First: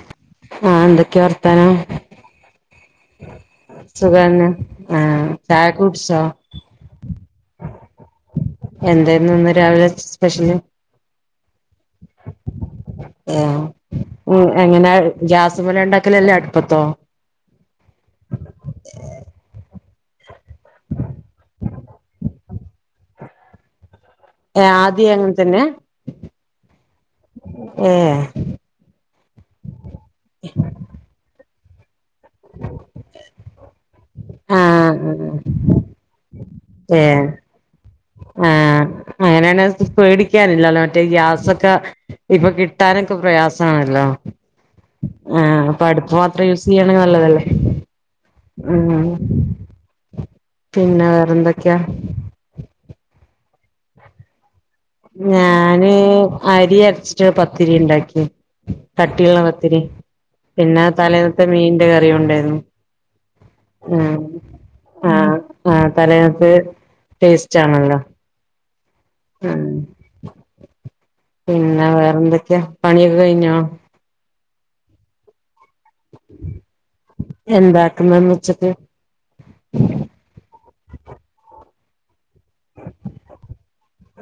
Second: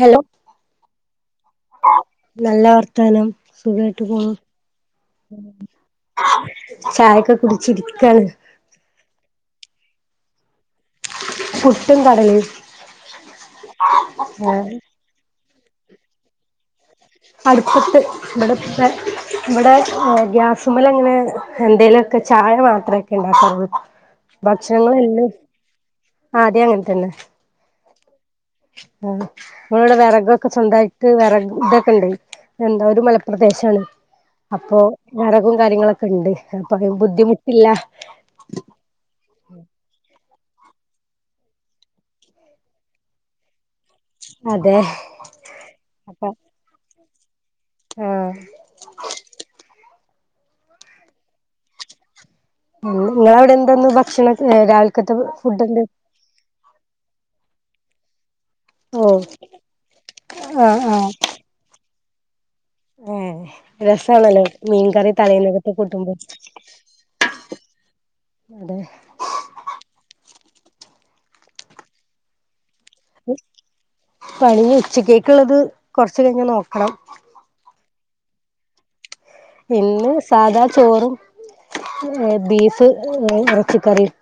Hello ഹാ എന്തൊക്കെ വർത്താനം നല്ല വർത്താനം സുഖായിട്ട് പോണു സുഖാണ് ആഹ് ചായൊക്കെ കുടിച്ചോ ചായൊക്കെ കുടിച്ചിരിക്കാണ് എന്തായിരുന്നു ഇന്ന് രാവിലെ സ്പെഷ്യല് പുട്ടും കടലിം ആഹ് ഉം എങ്ങനെ ഗ്യാസമലണ്ടാക്കല് അല്ലേ അടുപ്പത്തോ അടുപ്പത്തെ് ഇവിടെപ്പ ഇവിടെ ഗ്യാസുമലങ്ങനെ എന്തേലൊക്കെ ചായ മാത്രക്കെണ്ടാക്കലള്ളു ഏഹ് ആദ്യം ഭക്ഷണങ്ങളെല്ലും അങ്ങനെ തന്നെ ആ ദ്യേങ്ങൻത്തന്നെ ഏഹ് ഉം നമ്മളടെ വിറകൊക്കെ സ്വന്തായിട്ട് വിറക തൊക്കെണ്ടേനി എന്താ ഒരു മലപ്രദേശാണ് അപ്പൊ ആഹ് വിറകും കാര്യങ്ങളൊക്കെണ്ട് അപ്പ ഏഹ് ബുദ്ധിമുട്ടില്ല ആഹ് അങ്ങനെണ പേടിക്കാനില്ലല്ലോ മറ്റേ ഗ്യാസൊക്കെ ഇപ്പൊ കിട്ടാനൊക്കെ പ്രയാസ സാണല്ലോ അതെ ആഹ് അപ്പൊ അടുപ്പ് മാത്രം യൂസയ്യണെൽ നല്ലതല്ലേ ആ ഉം പിന്നെ വേറെന്തൊക്കെയാ നിങ്ങളവിടെ എന്തന്ന് ഭക്ഷണക്കെ രാവിലെ ഞാന് അരി അരച്ചിട്ട് പത്തിരിണ്ടാക്കി കട്ടിള്ള പത്തിരി ആഹ് പിന്നെ ആഹ് തലേന്നത്തെ മീൻന്റെ കറിണ്ടായിര്ന്നു ഏഹ് രസാണല്ലോ മീൻകറി തലേന്നത്തെ കൂട്ടുമ്പോ ടേസ്റ്റാണല്ലോ അതെ ഉം പിന്നെ വേറെന്തൊക്കെയാ പണിയൊക്കെ കഴിഞ്ഞോ പണി ഉച്ചക്കേക്കുള്ളത് കൊറച്ചു കഴിഞ്ഞ നോക്കണം എന്താക്കുന്നന്ന് വെച്ച്ട്ട് ഇന്ന് സാധാ ചോറും ഏ ബീഫ് ഏ ഇറച്ചി കറിം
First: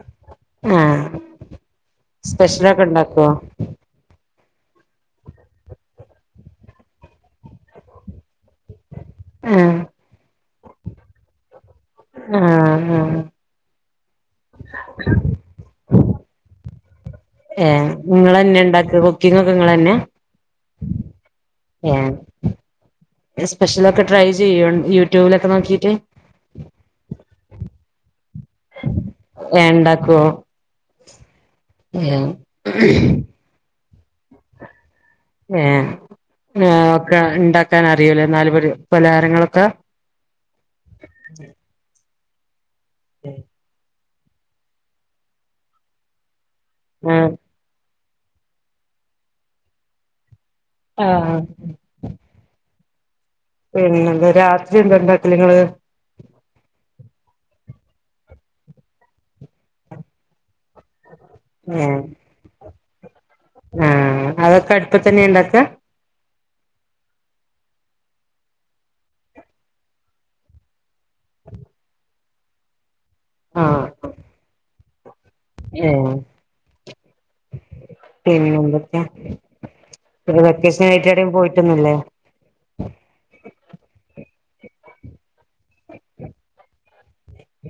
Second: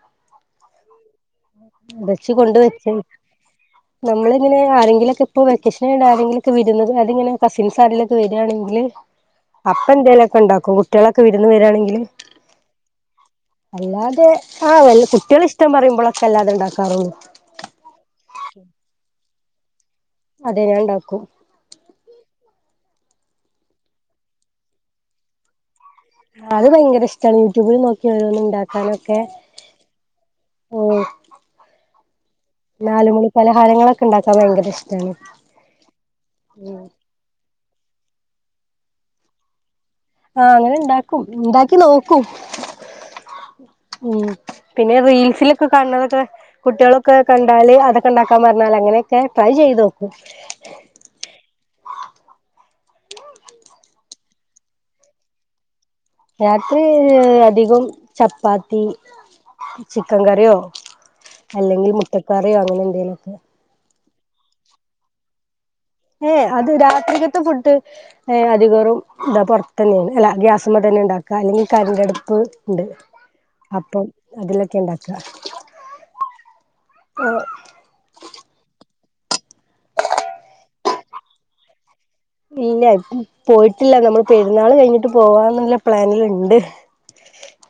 ആഹ് ഇറച്ചി കൊണ്ട് സ്പെഷ്യലൊക്കെ വെച്ച് ഇണ്ടാക്കോ നമ്മളിങ്ങനെ ആരെങ്കിലക്കെപ്പോ വെക്കേഷന് ണ്ട് ആരെങ്കിലൊക്കെ വരുന്നത് അതിങ്ങനെ കസിൻസ് ആരെങ്കി വരിയാണെങ്കില് ആഹ് അപ്പ എന്തേലെക്കെ ഇണ്ടാക്കും കുട്ടികളൊക്കെ വിരുന്ന് വരെണെങ്കിൽ ആഹ് ആഹ് അല്ലാതെ ആഹ് വെല്ല കുട്ട്യേള് ഇഷ്ട്ടം പറയുമ്പോളൊക്കെല്ലാതെ ഇണ്ടാക്കാറൊന്നുല്ല ഏഹ് നിങ്ങൾന്നെ ഉണ്ടാക്കല് കുക്കിംഗക്കെ നിങ്ങളന്നെ അതെ ഞാണ്ടാക്കും ഏഹ് സ്പെഷ്യലൊക്കെ ട്രൈ ചെയ്യോ യൂട്യൂബിലൊക്കെ നോക്കിട്ട് അത് ഭയങ്കര ഇഷ്ട്ടാണ് യൂട്യൂബിൽ നോക്കിയോരോന്ന് ഇണ്ടാക്കാനൊക്കെ ഏഹ് ആഹ് നാലുമണി പലഹാരങ്ങളൊക്കെ ഇണ്ടാക്കാൻ ഭയങ്കര ഇഷ്ട്ടാണ് ഏ ഏ ഒക്കെ ഇണ്ടാക്കാൻ അറിയൂല്ലേ നാല്മണി പലഹാരങ്ങളൊക്കെ ആഹ് അങ്ങനെ ഇണ്ടാക്കും ഇണ്ടാക്കി നോക്കും ഉം പിന്നെ റീൽസിലൊക്കെ കാണണത് കുട്ട്യോളൊക്കെ ആഹ് കാണ് ണ്ടാല് അതൊക്കെ ഇണ്ടാക്കാൻ പറഞ്ഞാല് അങ്ങനെക്കെ ട്രൈ ചെയ്തോക്കും ആഹ് പിന്നെന്ത രാത്രി എന്താ ഇണ്ടാക്കല് ങ്ങള് രാത്രി അധികും ചപ്പാത്തി ചിക്കൻ കറിയോ അല്ലെങ്കിൽ ഏഹ് മുട്ടക്കറിയോ അങ്ങനെ എന്തേലും ആഹ് അതൊക്കെ അടുപ്പത്തന്നേ ഇണ്ടാക്ക ഏ അത് രാത്രികത്തെ ഫുഡ് ഏ അധികേറും ന്താ പൊറത്തെന്നെ അല്ല ഗ്യാസ്മ്മെ തന്നെണ്ടാക്ക അല്ലെങ്കിൽ കരണ്ട് അട്പ്പ് ണ്ട് ആഹ് അപ്പം അതിലെക്കെ ഇണ്ടാക്ക ഏഹ് പിന്നെന്തൊക്കേ പിന്നെ വെക്കേഷനായിട്ട് ഏടെം പോയിട്ടൊന്നുല്ലേ ഇല്ല പോയിട്ടില്ല നമ്മള് പെരുന്നാള് കഴിഞ്ഞിട്ട് പോവാന്നുള്ള പ്ലാനില് ണ്ട്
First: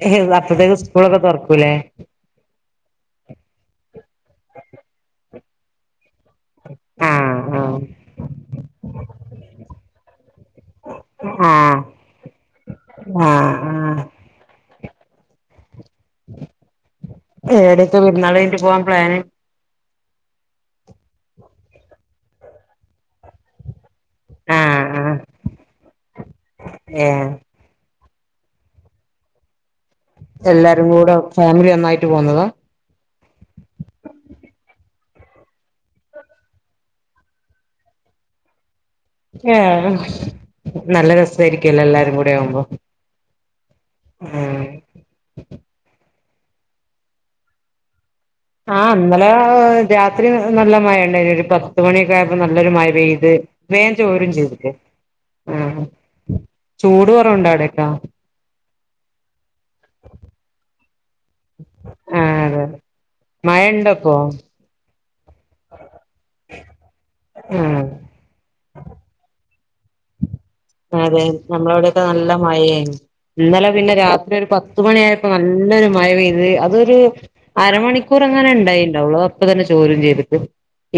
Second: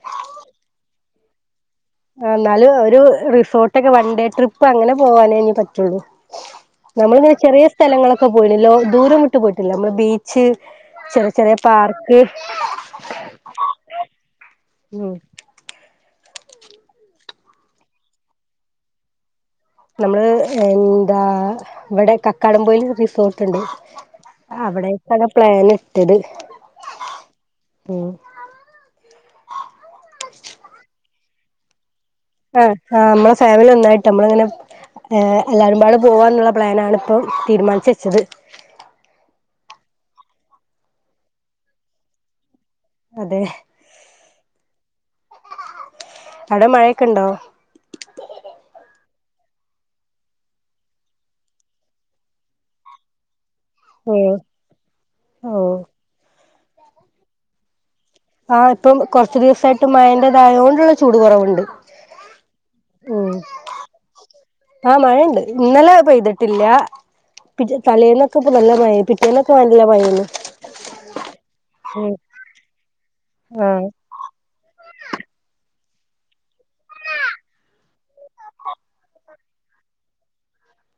ഏഹ് അപ്പോത്തേക് സ്കൂളൊക്കെ തൊറക്കൂല്ലേ ആഹ് എന്നാലും ഒരു റിസോർട്ടൊക്കെ വൺ ഡേ ട്രിപ്പ് അങ്ങനെ പോവാനേനി പറ്റൊള്ളൂ ആഹ് നമ്മളിങ്ങനെ ചെറിയ ആഹ് സ്ഥലങ്ങളൊക്കെ പോയിണ് ലോ ദൂരം വിട്ട് പോയിട്ടില്ല നമ്മള് ബീച്ച് ചെറിയ ചെറിയ ആഹ് പാർക്ക് ആഹ് ആഹ് ഉം ഏടെക്ക പെരുന്നാളഴിഞ്ഞ്ട്ട് പോവാൻ പ്ലാന് നമ്മള് എന്താ ഇവടെ കക്കാടം പോയില് റിസോർട്ട്ണ്ട് ആഹ് ആഹ് അവിടേക്കാണ് പ്ലാന്ട്ടത് ഏഹ് ഉം എല്ലാരും കൂടെ ഫാമിലി ഒന്നായിട്ട് പോകുന്നതാ അ ആഹ് മ്മള് ഫാമിലി ഒന്നായിട്ട് നമ്മള്ങ്ങനെ ഏഹ് എല്ലാരുംപാടെ പോവാന്ന്ള്ള പ്ലാനപ്പം തീരുമാൻച്ചച്ചത് ഏഹ് ഹും നല്ല രസായിരിക്കല്ലോ എല്ലാരും കൂടെ ആവുമ്പോ അതെ ഉം അവ്ടെ മയൊക്കെണ്ടോ ആ ഇന്നലെ രാത്രി നല്ല മഴ ഇണ്ടായിനി ഒരു പത്ത്മണിയൊക്കായപ്പം നല്ലൊരു മഴ പെയ്ത് വേം ഉം ചോരും ചെയ്തിക്ക് ആ ഓഹ് ചൂട് കൊറവ്ണ്ടോ അവിടെക്കാ ആ ഇപ്പം കൊറച്ചു ദിവസായിട്ട് മയന്റെതായോണ്ട്ള്ള ചൂട് കൊറവ്ണ്ട് ആ അതെ മഴ ഇണ്ടപ്പോ? ആ മഴണ്ട് ഇന്നലെ പെയ്ത്ട്ട്ല്ല ആഹ് തലേന്ന് ക്കെ നല്ല മഴയ്ത് പിറ്റേന്നൊക്കെ നല്ല മയെന്നു അതെ നമ്മളവിടൊക്കെ നല്ല മഴയേനി ഇന്നലെ ആഹ് പിന്നെ രാത്രി ഒരു പത് ത്ത് മണിയായപ്പൊ നല്ലൊരു മഴ പെയ്ത് അതൊരു അരമണിക്കൂർ അങ്ങനെ ഇണ്ടായിണ്ടാവൊള്ളൂ അത്അപ്പ തന്നെ ചോരും ചെയ്ത്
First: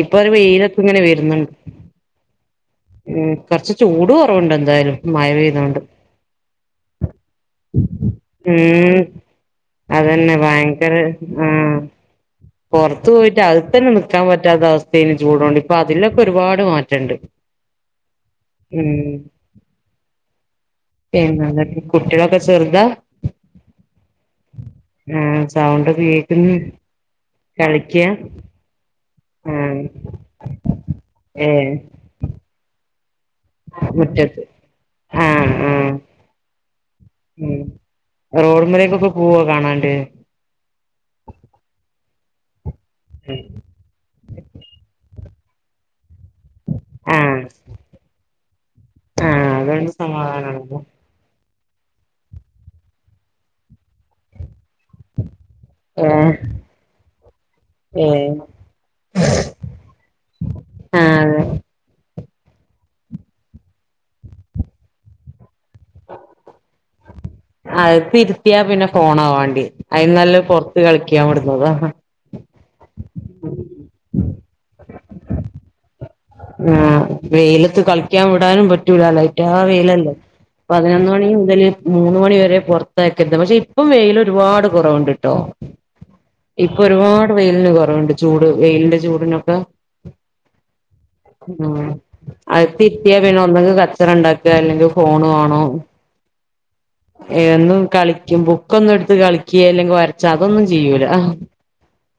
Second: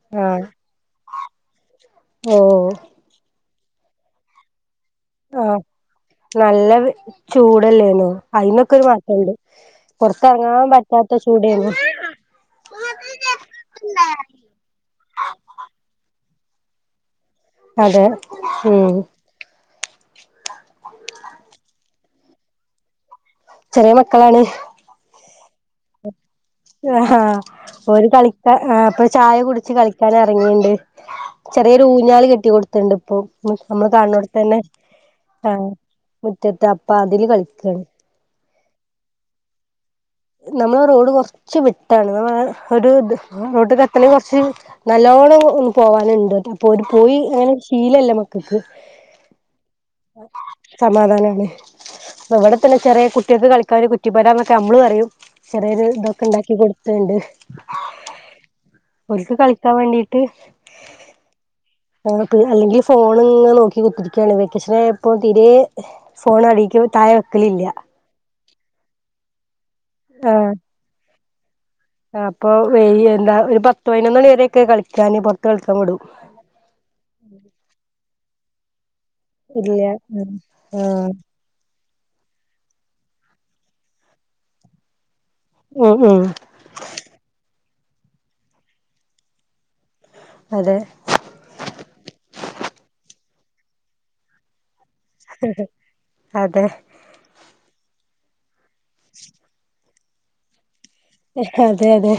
ഇപ്പൊ ഒരു ആഹ് വെയിലൊക്കെ ഇങ്ങനെ വരുന്ന്ണ്ട് ഓഹ് മ് കൊറച്ച് ചൂട് കൊറവ്ണ്ട് എന്തായാലും മഴ ആഹ് പെയ്തോണ്ട് നല്ല ചൂടല്ലേന്നോ അതിനന്നൊക്കെ ഒരു ഉം മാറ്റണ്ട് അതന്നെ പൊറത്തറങ്ങാൻ പറ്റാത്ത ചൂടേന്നു പൊറത്തു പോയിട്ട് അക തന്നെ നിക്കാൻ പറ്റാത്ത അവസ്ഥേണ് ചൂടോണ്ട് ഇപ്പൊ അതിലൊക്കെ ഒരുപാട് മാറ്റണ്ട് അതെ ഉം ഏങ്കകണ്ണി കുട്ടിയാളൊക്കെ ചെർതാ ചെറിയ മക്കളാണ്. ആ സൗണ്ടൊക്കെ കേക്ക്ണ് ണ്ട് ആ ഹാ ഓര് കളിക്കാ ആ ഇപ്പ ചായ കുടിച്ച് ആഹ് കളിക്കൻ എറങ്ങീണ്ട് ഏഹ് ചെറിയൊരു ഊഞ്ഞാല് കെട്ടി കൊടുത്ത്ണ്ട് ഇപ്പൊ അമ്മള് കണ്ണോട് മുറ്റത്ത് തന്നെ ആഹ് മുറ്റത്ത് അപ്പ അതില് കളിക്കാണ് റോഡ് മ്മലെക്കൊക്കെ പോവൊ കാണാണ്ട് നമ്മളെ റോഡ് കൊർച്ച് വിട്ടാണ് നമ്മ ഒരു റോഡ് എ ത്ത്ണെങ്കി കൊർച്ച് നല്ലോണം ഒ പോവാന്ണ്ട് അപ്പൊ ഓര് പോയി ആഹ് അങ്ങനെ ശീലല്ല മക്കക്ക് ആഹ് അതാണ് സമാധാനാണ് അവ്ടെ തന്നെ ചെറിയെ കുട്ടിയാക്ക് കളിക്കാൻ ഒര് കുറ്റിപെര എന്നൊക്കെ ഞമ്മള് പറയും ചെറിയൊരു ഇതൊക്കെ ഏഹ് ഇണ്ടാക്കി കൊടുത്താണ്ട് ഏഹ് ഓർക്ക് കളിക്കാൻ വേണ്ടിട്ട് ആഹ് അതെ ആ അല്ലെങ്കി ഫോണ്ങ്ങനെ നോക്കി കുത്തിരിക്കയാണ് വെക്കേഷനപ്പൊ തീരെ ഫോൺ അടിക്കോ താഴെ വെക്കലില്ല അകത്തി ഇര്ത്തിയാ പിന്നെ ഫോണാ വാണ്ടിയെ അയിനും നല്ലത് ആഹ് പൊറത്ത് കളിക്കാൻ വിടുന്നത അപ്പൊ വെയ് എന്താ ഒരു പത്ത് പതിനൊന്ന് മണി വരേയൊക്കെ കളിക്കാന് പൊറത്ത് കളിക്കാം വിടും ആ വെയിലത്ത് കളിക്കാൻ വിടാനും പറ്റൂല ലെ രാ ഇല്ല വെയിലല്ലെ പതിനൊന്ന് ആഹ് മണി മുതല് മൂന്ന് മണി വരെ പൊറത്തയക്കര്ത് പക്ഷെ ഇപ്പം വെയില് ഒരുപാട് കൊറവുണ്ട് ട്ടോ. ആ ആഹ് ഇപ്പൊ ഒരുപാട് വെയിലിന് കൊറവ്ണ്ട് ചൂട് വെയിലിന്റെ ചൂടിനൊക്കെ അതെ ആഹ് അകത്തിരിത്തിയ പിന്നെ ഒന്നക്ക് കച്ചറ ഇണ്ടാക്ക അല്ലെങ്കി ഫോൺ വാണോം. അതെ ഏ ഒന്നും കളിക്കും ബുക്കൊന്നും ഇട്ത്ത് കളിക്കെ അല്ലെങ്കി വരച്ച അതൊന്നും ചെയ്യൂല അതെ അതെ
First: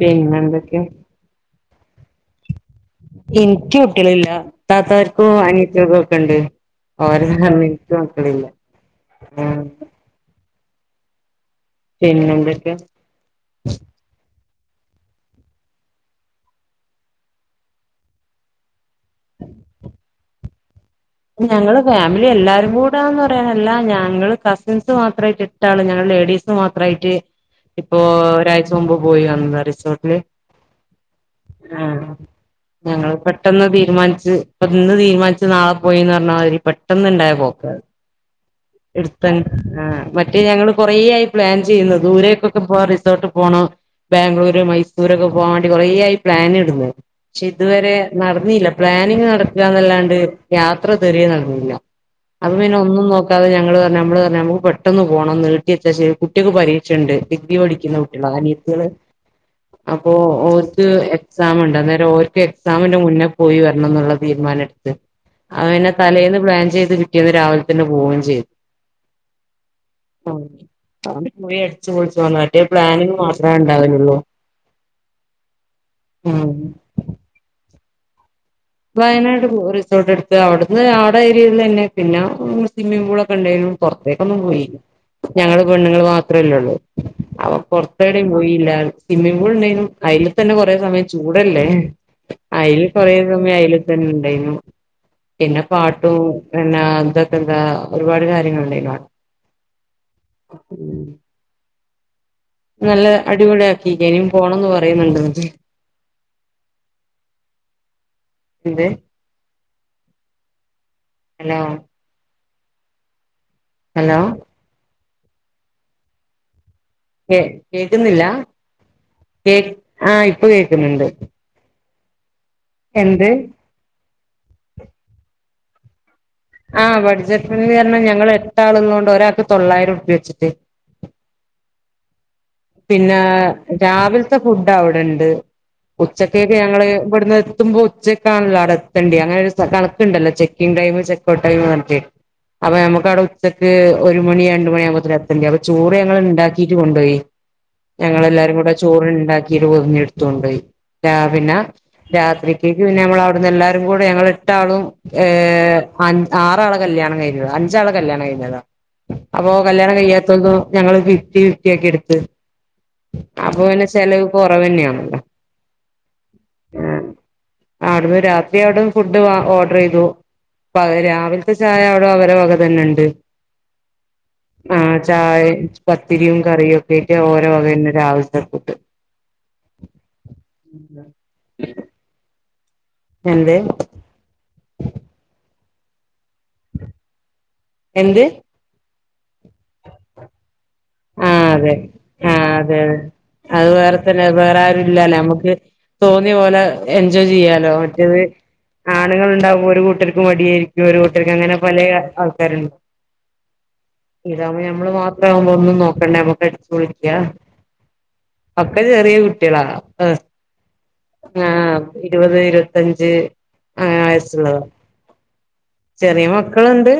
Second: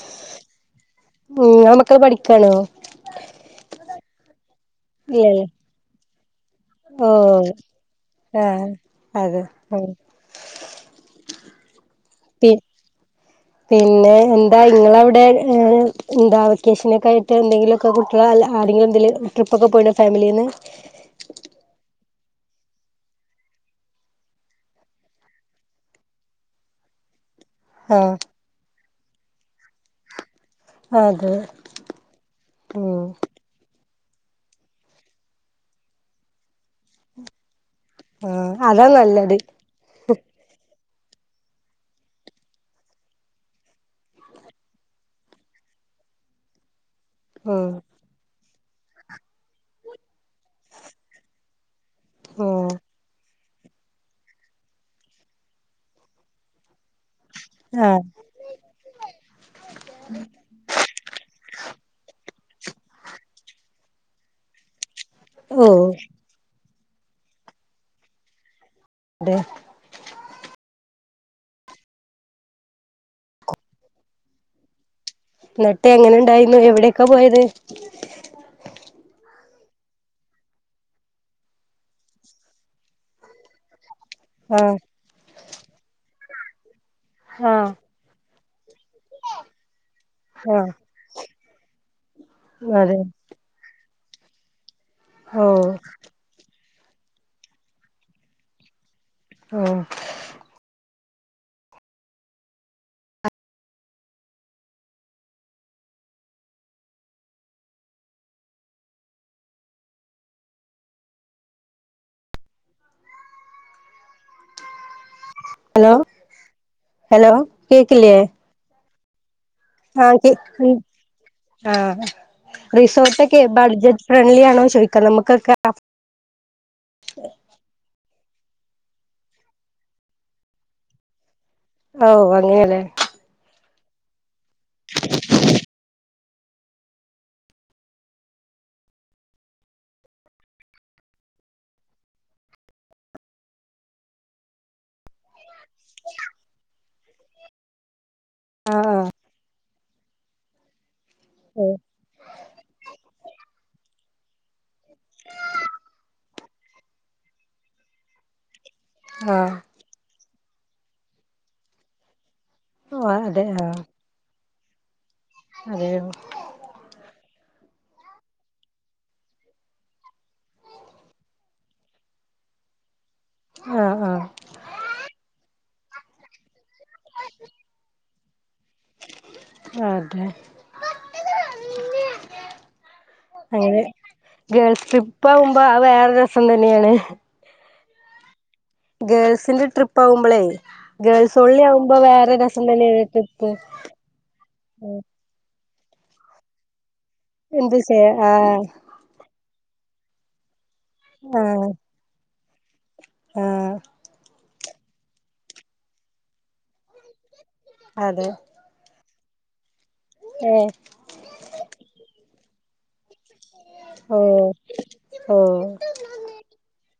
പിന്നെന്തക്കെ? മ് ഇങ്ങളെ മക്കള് പഠിക്കണോ? ഇൻക്ക് കുട്ടിയാളില്ല. താത്തർക്കും ഇല്ലല്ലേ അനിയത്തിയാക്കൊക്കെണ്ട് ഓ ഓരാ [unintelligible] ഇൻക്ക് മക്കളില്ല ആഹ് അതെ ഉം അങ്ങ പി പിന്നെന്തക്കെ? പിന്നെ എന്താ ഇങ്ങള ഔടെ എന്താ വെക്കേഷന് ഒക്കെ ആയിട്ട് എന്തെങ്കിലും. കൊ കുട്ട്യേള് അല്ല ആരെങ്കിലും എന്തേലു ട്രിപ്പൊക്കെ പോയിണൊ ഫേമിലിന്ന്. ഞങ്ങള് ഫാമിലി എല്ലാരും കൂടാന്ന് പറയാനല്ല. ഞങ്ങള് കസിൻസ് മാത്രായിട്ട് ട്ടാണ്. ഞങ്ങൾ ലേഡീസ് മാത്രായിട്ട് ഇപ്പൊ ആഹ് ഒരാഴ്ച മുമ്പ് പോയി വന്നത റിസോർട്ടില് അതെ ആഹ് ഉം ഞങ്ങള്പട് പെട്ടെന്ന് തീരുമാനിച്ച് ഇന്ന് തീരുമാനിച്ച് നാളെ പോയിന്ന് പറ്ന്നാമാതിരി പെട്ടെന്ന് ഇണ്ടായ പോക്കാത്. ആഹ് അതാ എട്ത്ത നല്ലത് [unintelligible] ആ മറ്റേ ഞങ്ങള് കൊറേ ആയി പ്ലാൻ ചെയ്യുന്നത്. ദൂരേക്കൊക്കെ പോ റിസോർട്ട് പോണം. ബാംഗ്ലൂര് മൈസൂരൊക്കെ പോകാൻ വേണ്ടി കൊറേ ആയി പ്ലാൻ ഇടുന്ന പക്ഷെ ഉം ഇതുവരെ നടന്നില്ല. പ്ലാനിങ് നടക്കാന്നല്ലാണ്ട് യാത്ര തെരേ നടന്നില്ല. അത് ഉം പിന്നെ ഒന്നും നോക്കാതെ ഞങ്ങള് പറഞ്ഞ് നമ്മള് പറഞ് നമക്ക് പെട്ടന്ന് പോണം നീട്ട്യച്ചാ ശരി കുട്ട്യേൾക്ക് പരീ ഷണ്ട് ഡിഗ്രി പഠിക്ക്ണ ആഹ് കുട്ട്യേള അനിയത്ത്യേള് അപ്പോ ഓല്ക്ക് എക്സാം ഉണ്ട്. അന്നേരം ഓല്ക്ക് എക്സാമിന്റെ മുന്നെ പോയി വരണം എന്നുള്ള തീരുമാനം എടുത്ത്. ഓ ആ പിനെ തലേന്ന് പ്ലാൻ ചെയ്ത് പിറ്റേന്ന് രാവിലെ തന്നെ പോവുകയും ചെയ്തു. അതെ എം ഔടിം പോയി അടിച്ച് പൊള്ച്ചു. ആ മറ്റേ പ്ലാനിങ് മാത്രേ ഉണ്ടാവലൊള്ളൂ. ഇന്നട്ട് എങ്ങനെ ഉം ഉണ്ടായിന്നു. എവിടേക്കാ പോയത്. വയനാട് റിസോർട്ട് എടുത്ത്. അവിട്ന്ന് ആടെ ഏരിയയിലെന്നെ. പിന്നെ സിമ്മിം പൂളൊക്കെ ഉണ്ടായിന്നു. പൊറത്തേക്കൊന്നും ആഹ് പോയില്ല. ഞങ്ങള് പെണ്ണുങ്ങൾ മാത്രേല്ലൊള്ളൂ - ആഹ് എവിടിം പോയീല്ല. സ്വിമ്മി പൂൾ ഉണ്ടായിന്നു. അയില്തന്നെ ആഹ് കൊറേ സമയം ചൂടല്ലേ അതെ അയില്കൊറേ സമയം ആയില് തന്നെ ഉണ്ടായിന്നു പിന്നെ ഓഹ് പാട്ട് - ട്ടു. എന്നാ ഇതൊക്കെ എന്നാ ഒരുപാട് ഒരുപാട് കാര്യങ്ങള് ഉണ്ടായിന്നു അവ് ആഹ് ഉം നല്ല അടിപൊളി ആക്കീക്കേന്. ഇഞ് പോണം എന്ന് പറയുന്നുണ്ട് ഇന്ന്ട്ട്. എന്ത് ഹലോ ഹലോ ഹലോ ഹലോ കേ കേക്ക്ല്ലേ കേക്കുന്നില്ല കേ ആഹ് ഇപ്പൊ കേക്ക് ഉം കേക്കുന്നുണ്ട് ആഹ് റിസോർട്ടൊ എന്ത് ക്കെ ബഡ്ജറ്റ് - ഫ്രണ്ട്ലി ആണോ ചോയ്ക്കാം നമുക്കൊക്കെ [unintelligible] [unintelligible] ആ ബഡ്ജറ്റ് ഫ്രണ്ട്‌ലി അറ്ന്നാ ഞങ്ങൾ എട്ടാള്‍ ഉള്ളോണ്ട് ഒരാക്ക് തൊള്ളായിരം ഉറ്പ്യ വെച്ചിട്ട് ഓ അതെ പിന്നെ രാവിൽത്തെ ഫുഡ് അവിടെ ഇണ്ട് ഉച്ചക്കേക്ക് ഞങ്ങള് ഇവിട്ന്ന് എത്തുമ്പൊ ഉച്ചക്കാണല്ലോ അടെ എത്തേണ്ട്യ അങ്ങനെ ഒരു കണക്കുണ്ടല്ലോ - ക്കിംഗ് ടൈമ് ചെക്കോ ടൈമ് [unintelligible] ചെക്കോ ടൈമ് കാണിച്ചെ അപ്പൊ നമ്മുക്ക് ഔടെ ഉച്ചക്ക് ഒരു മണി രണ്ട് മണിയാകുമ്പോത്തിനു എത്തെണ്ട്യ. അപ്പൊ ചോറ് ഞങ്ങൾ ഇണ്ടാക്കീട്ട് കൊണ്ടോയി. ഞങ്ങളെല്ലാരും കൂടെ ആ ആ ചോറ് ഉണ്ടാക്കിയിട്ട് പൊതിഞ്ഞ് ഇടുത്തോണ്ട് പോയി രാവിലെ ഓ രാത്രിക്കേക്ക് പിന്നെ ഞമ്മൾ അവിടുന്ന് എല്ലാരും കൂടി ഞങ്ങള് എട്ടാളും. ഏഹ് ആറ് ആളെ കല്ല്യാണം കഴിഞ്ഞത് അഞ്ച്ആള് കല്യാണം കഴിഞ്ഞതാ. ആ അപ്പൊ കല്ല്യാണം കഴിയാത്തൊണ്ടും ഞങ്ങള് ഫിഫ്റ്റി ഫിഫ്റ്റി ആക്കി എടുത്ത്. ആഹ് അതെ അപ്പൊ ടാ പിന്നെ ചെലവ് കൊറവെന്നെയാണലൊ അതെ [unintelligible] അവിട്ന്ന് രാത്രി അവിടുന്ന് ഫുഡ് ഓർഡർ ചെയ്തു. രാവിൽത്തെ ചായ അവിടെ അവരെ വക തന്നെ ഇണ്ട്. ആ ആ ആ ചായ പത്തിരിയും കറിയും ഒക്കെ ഓലേ വകെന്നെ രാവിൽത്തെ ഫുഡ് അതെ [inaudible] എന്ത് അങ്ങനെ ഗേൾസ് ട്രിപ്പ് ആകുമ്പോ വേറെ രസം തന്നെയാണ്. എന്ത്? ഗേൾസിന്റെ ട്രിപ്പ് ആകുമ്പോളേ ഗേൾസ് ആഹ് ഓൺലി അതെ ആവുമ്പോ വേറെ രസം തന്നെയാണ് ട്രിപ്പ്. വേറാരും ഇല്ലാലോ നമുക്ക് തോന്നിയപോലെ എൻജോയ് ചെയ്യാലോ എന്ത് ചെയ്യാ മറ്റേത് ആ ആണുങ്ങൾ ഉണ്ടാവുമ്പോൾ ഒരു കൂട്ടർക്ക് മടിയായിരിക്കും ഒരു കൂട്ടർക്ക് അങ്ങനെ പല ആൾക്കാരുണ്ട്. ആഹ് ഇതാവുമ്പോ ഞമ്മള് മാത്രമാകുമ്പോൾ നമ്മൾ ഒന്നും നോക്കണ്ടേ നമ്മക്ക് അടിച്ചു പൊളിക്കാം. അതെ. ഒക്കെ ചെറിയ കുട്ടികളാ [unintelligible] ഏഹ് ആഹ് ഇരുപത് ഇരുപത്തഞ്ച് അങ്ങനെ ഓ വയസ്സുള്ളതാ. ഓ ചെറിയ മക്കളുണ്ട്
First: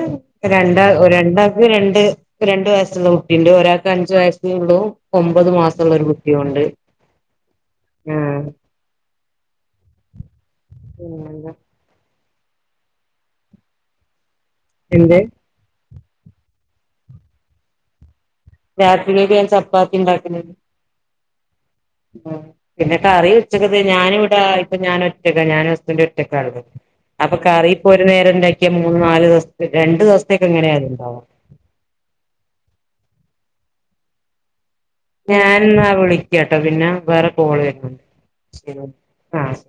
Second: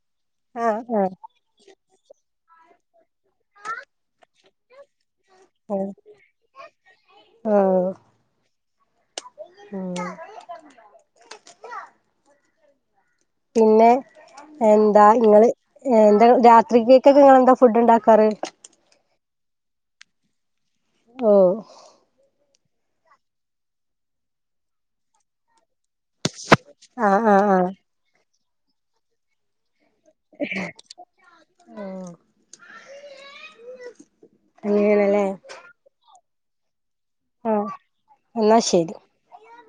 ആ രണ്ടാ ആ രണ്ടാക്ക് രണ്ട് രണ്ട് വയസ്സുള്ള കുട്ടിയിണ്ട് ഒരാ അഞ്ചു വയസ്സിനുള്ളൂ ഒമ്പത് മാസം ഉള്ള ഒരു കുട്ടിയുണ്ട്. ആ ആഹ് ഉം പിന്നെന്താ? പിന്നെ എന്താ എന്ത് ഇങ്ങള് എന്താ രാത്രിക്കേക്കൊക്കെ നിങ്ങെന്താ ഫുഡ് ഉണ്ടാക്കാറ്? രാത്രിലേക്ക് ഞാൻ ചപ്പാത്തി ഇണ്ടാക്കുന്നുണ്ട്. ഓഹ് പിന്നെ കറി ഉച്ചക്കത്തെ ഞാനിവിടെ ഇപ്പ ഞാനൊറ്റക്കാ ഞാനും ഹസ്ബന്റും ആ [unintelligible] ആ അപ്പോ ആ കറി ഇപ്പോ ഒരു നേരം ഉണ്ടാക്കിയാ മൂന്ന് നാല് ദിവസത്തേക്ക് രണ്ട് ദിവസത്തേക്ക് എങ്ങനെയായാലും ഉണ്ടാവും. ആഹ് അങ്ങനെ. ഞാനെന്നാ വിളിക്കാട്ടോ പിന്നെ വേറെ ആ കോൾ എന്നാ വരുന്നുണ്ട് ശരി ആഹ്